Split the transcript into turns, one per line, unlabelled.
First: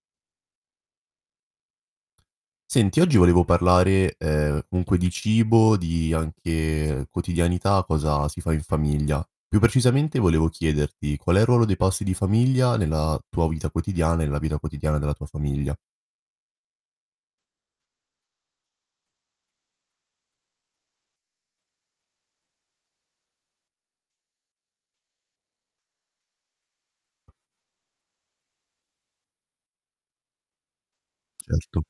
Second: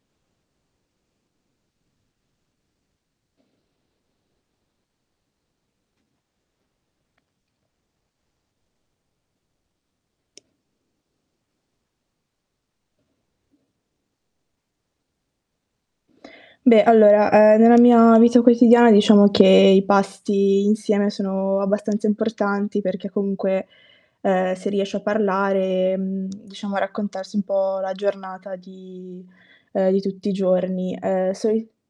Senti, oggi volevo parlare, ehm, comunque di cibo, di, anche, quotidianità, cosa si fa in famiglia. Più precisamente volevo chiederti qual è il ruolo dei pasti di famiglia, nella tua vita quotidiana e nella vita quotidiana della tua famiglia?
Beh allora, ehm, nella mia vita quotidiana diciamo che i pasti insieme sono abbastanza importanti, perché comunque, ehm, si riesce a parlare, mhmm, diciamo a raccontarsi un po' la giornata di ehm, di tutti i giorni. Ehm, soli
Certo.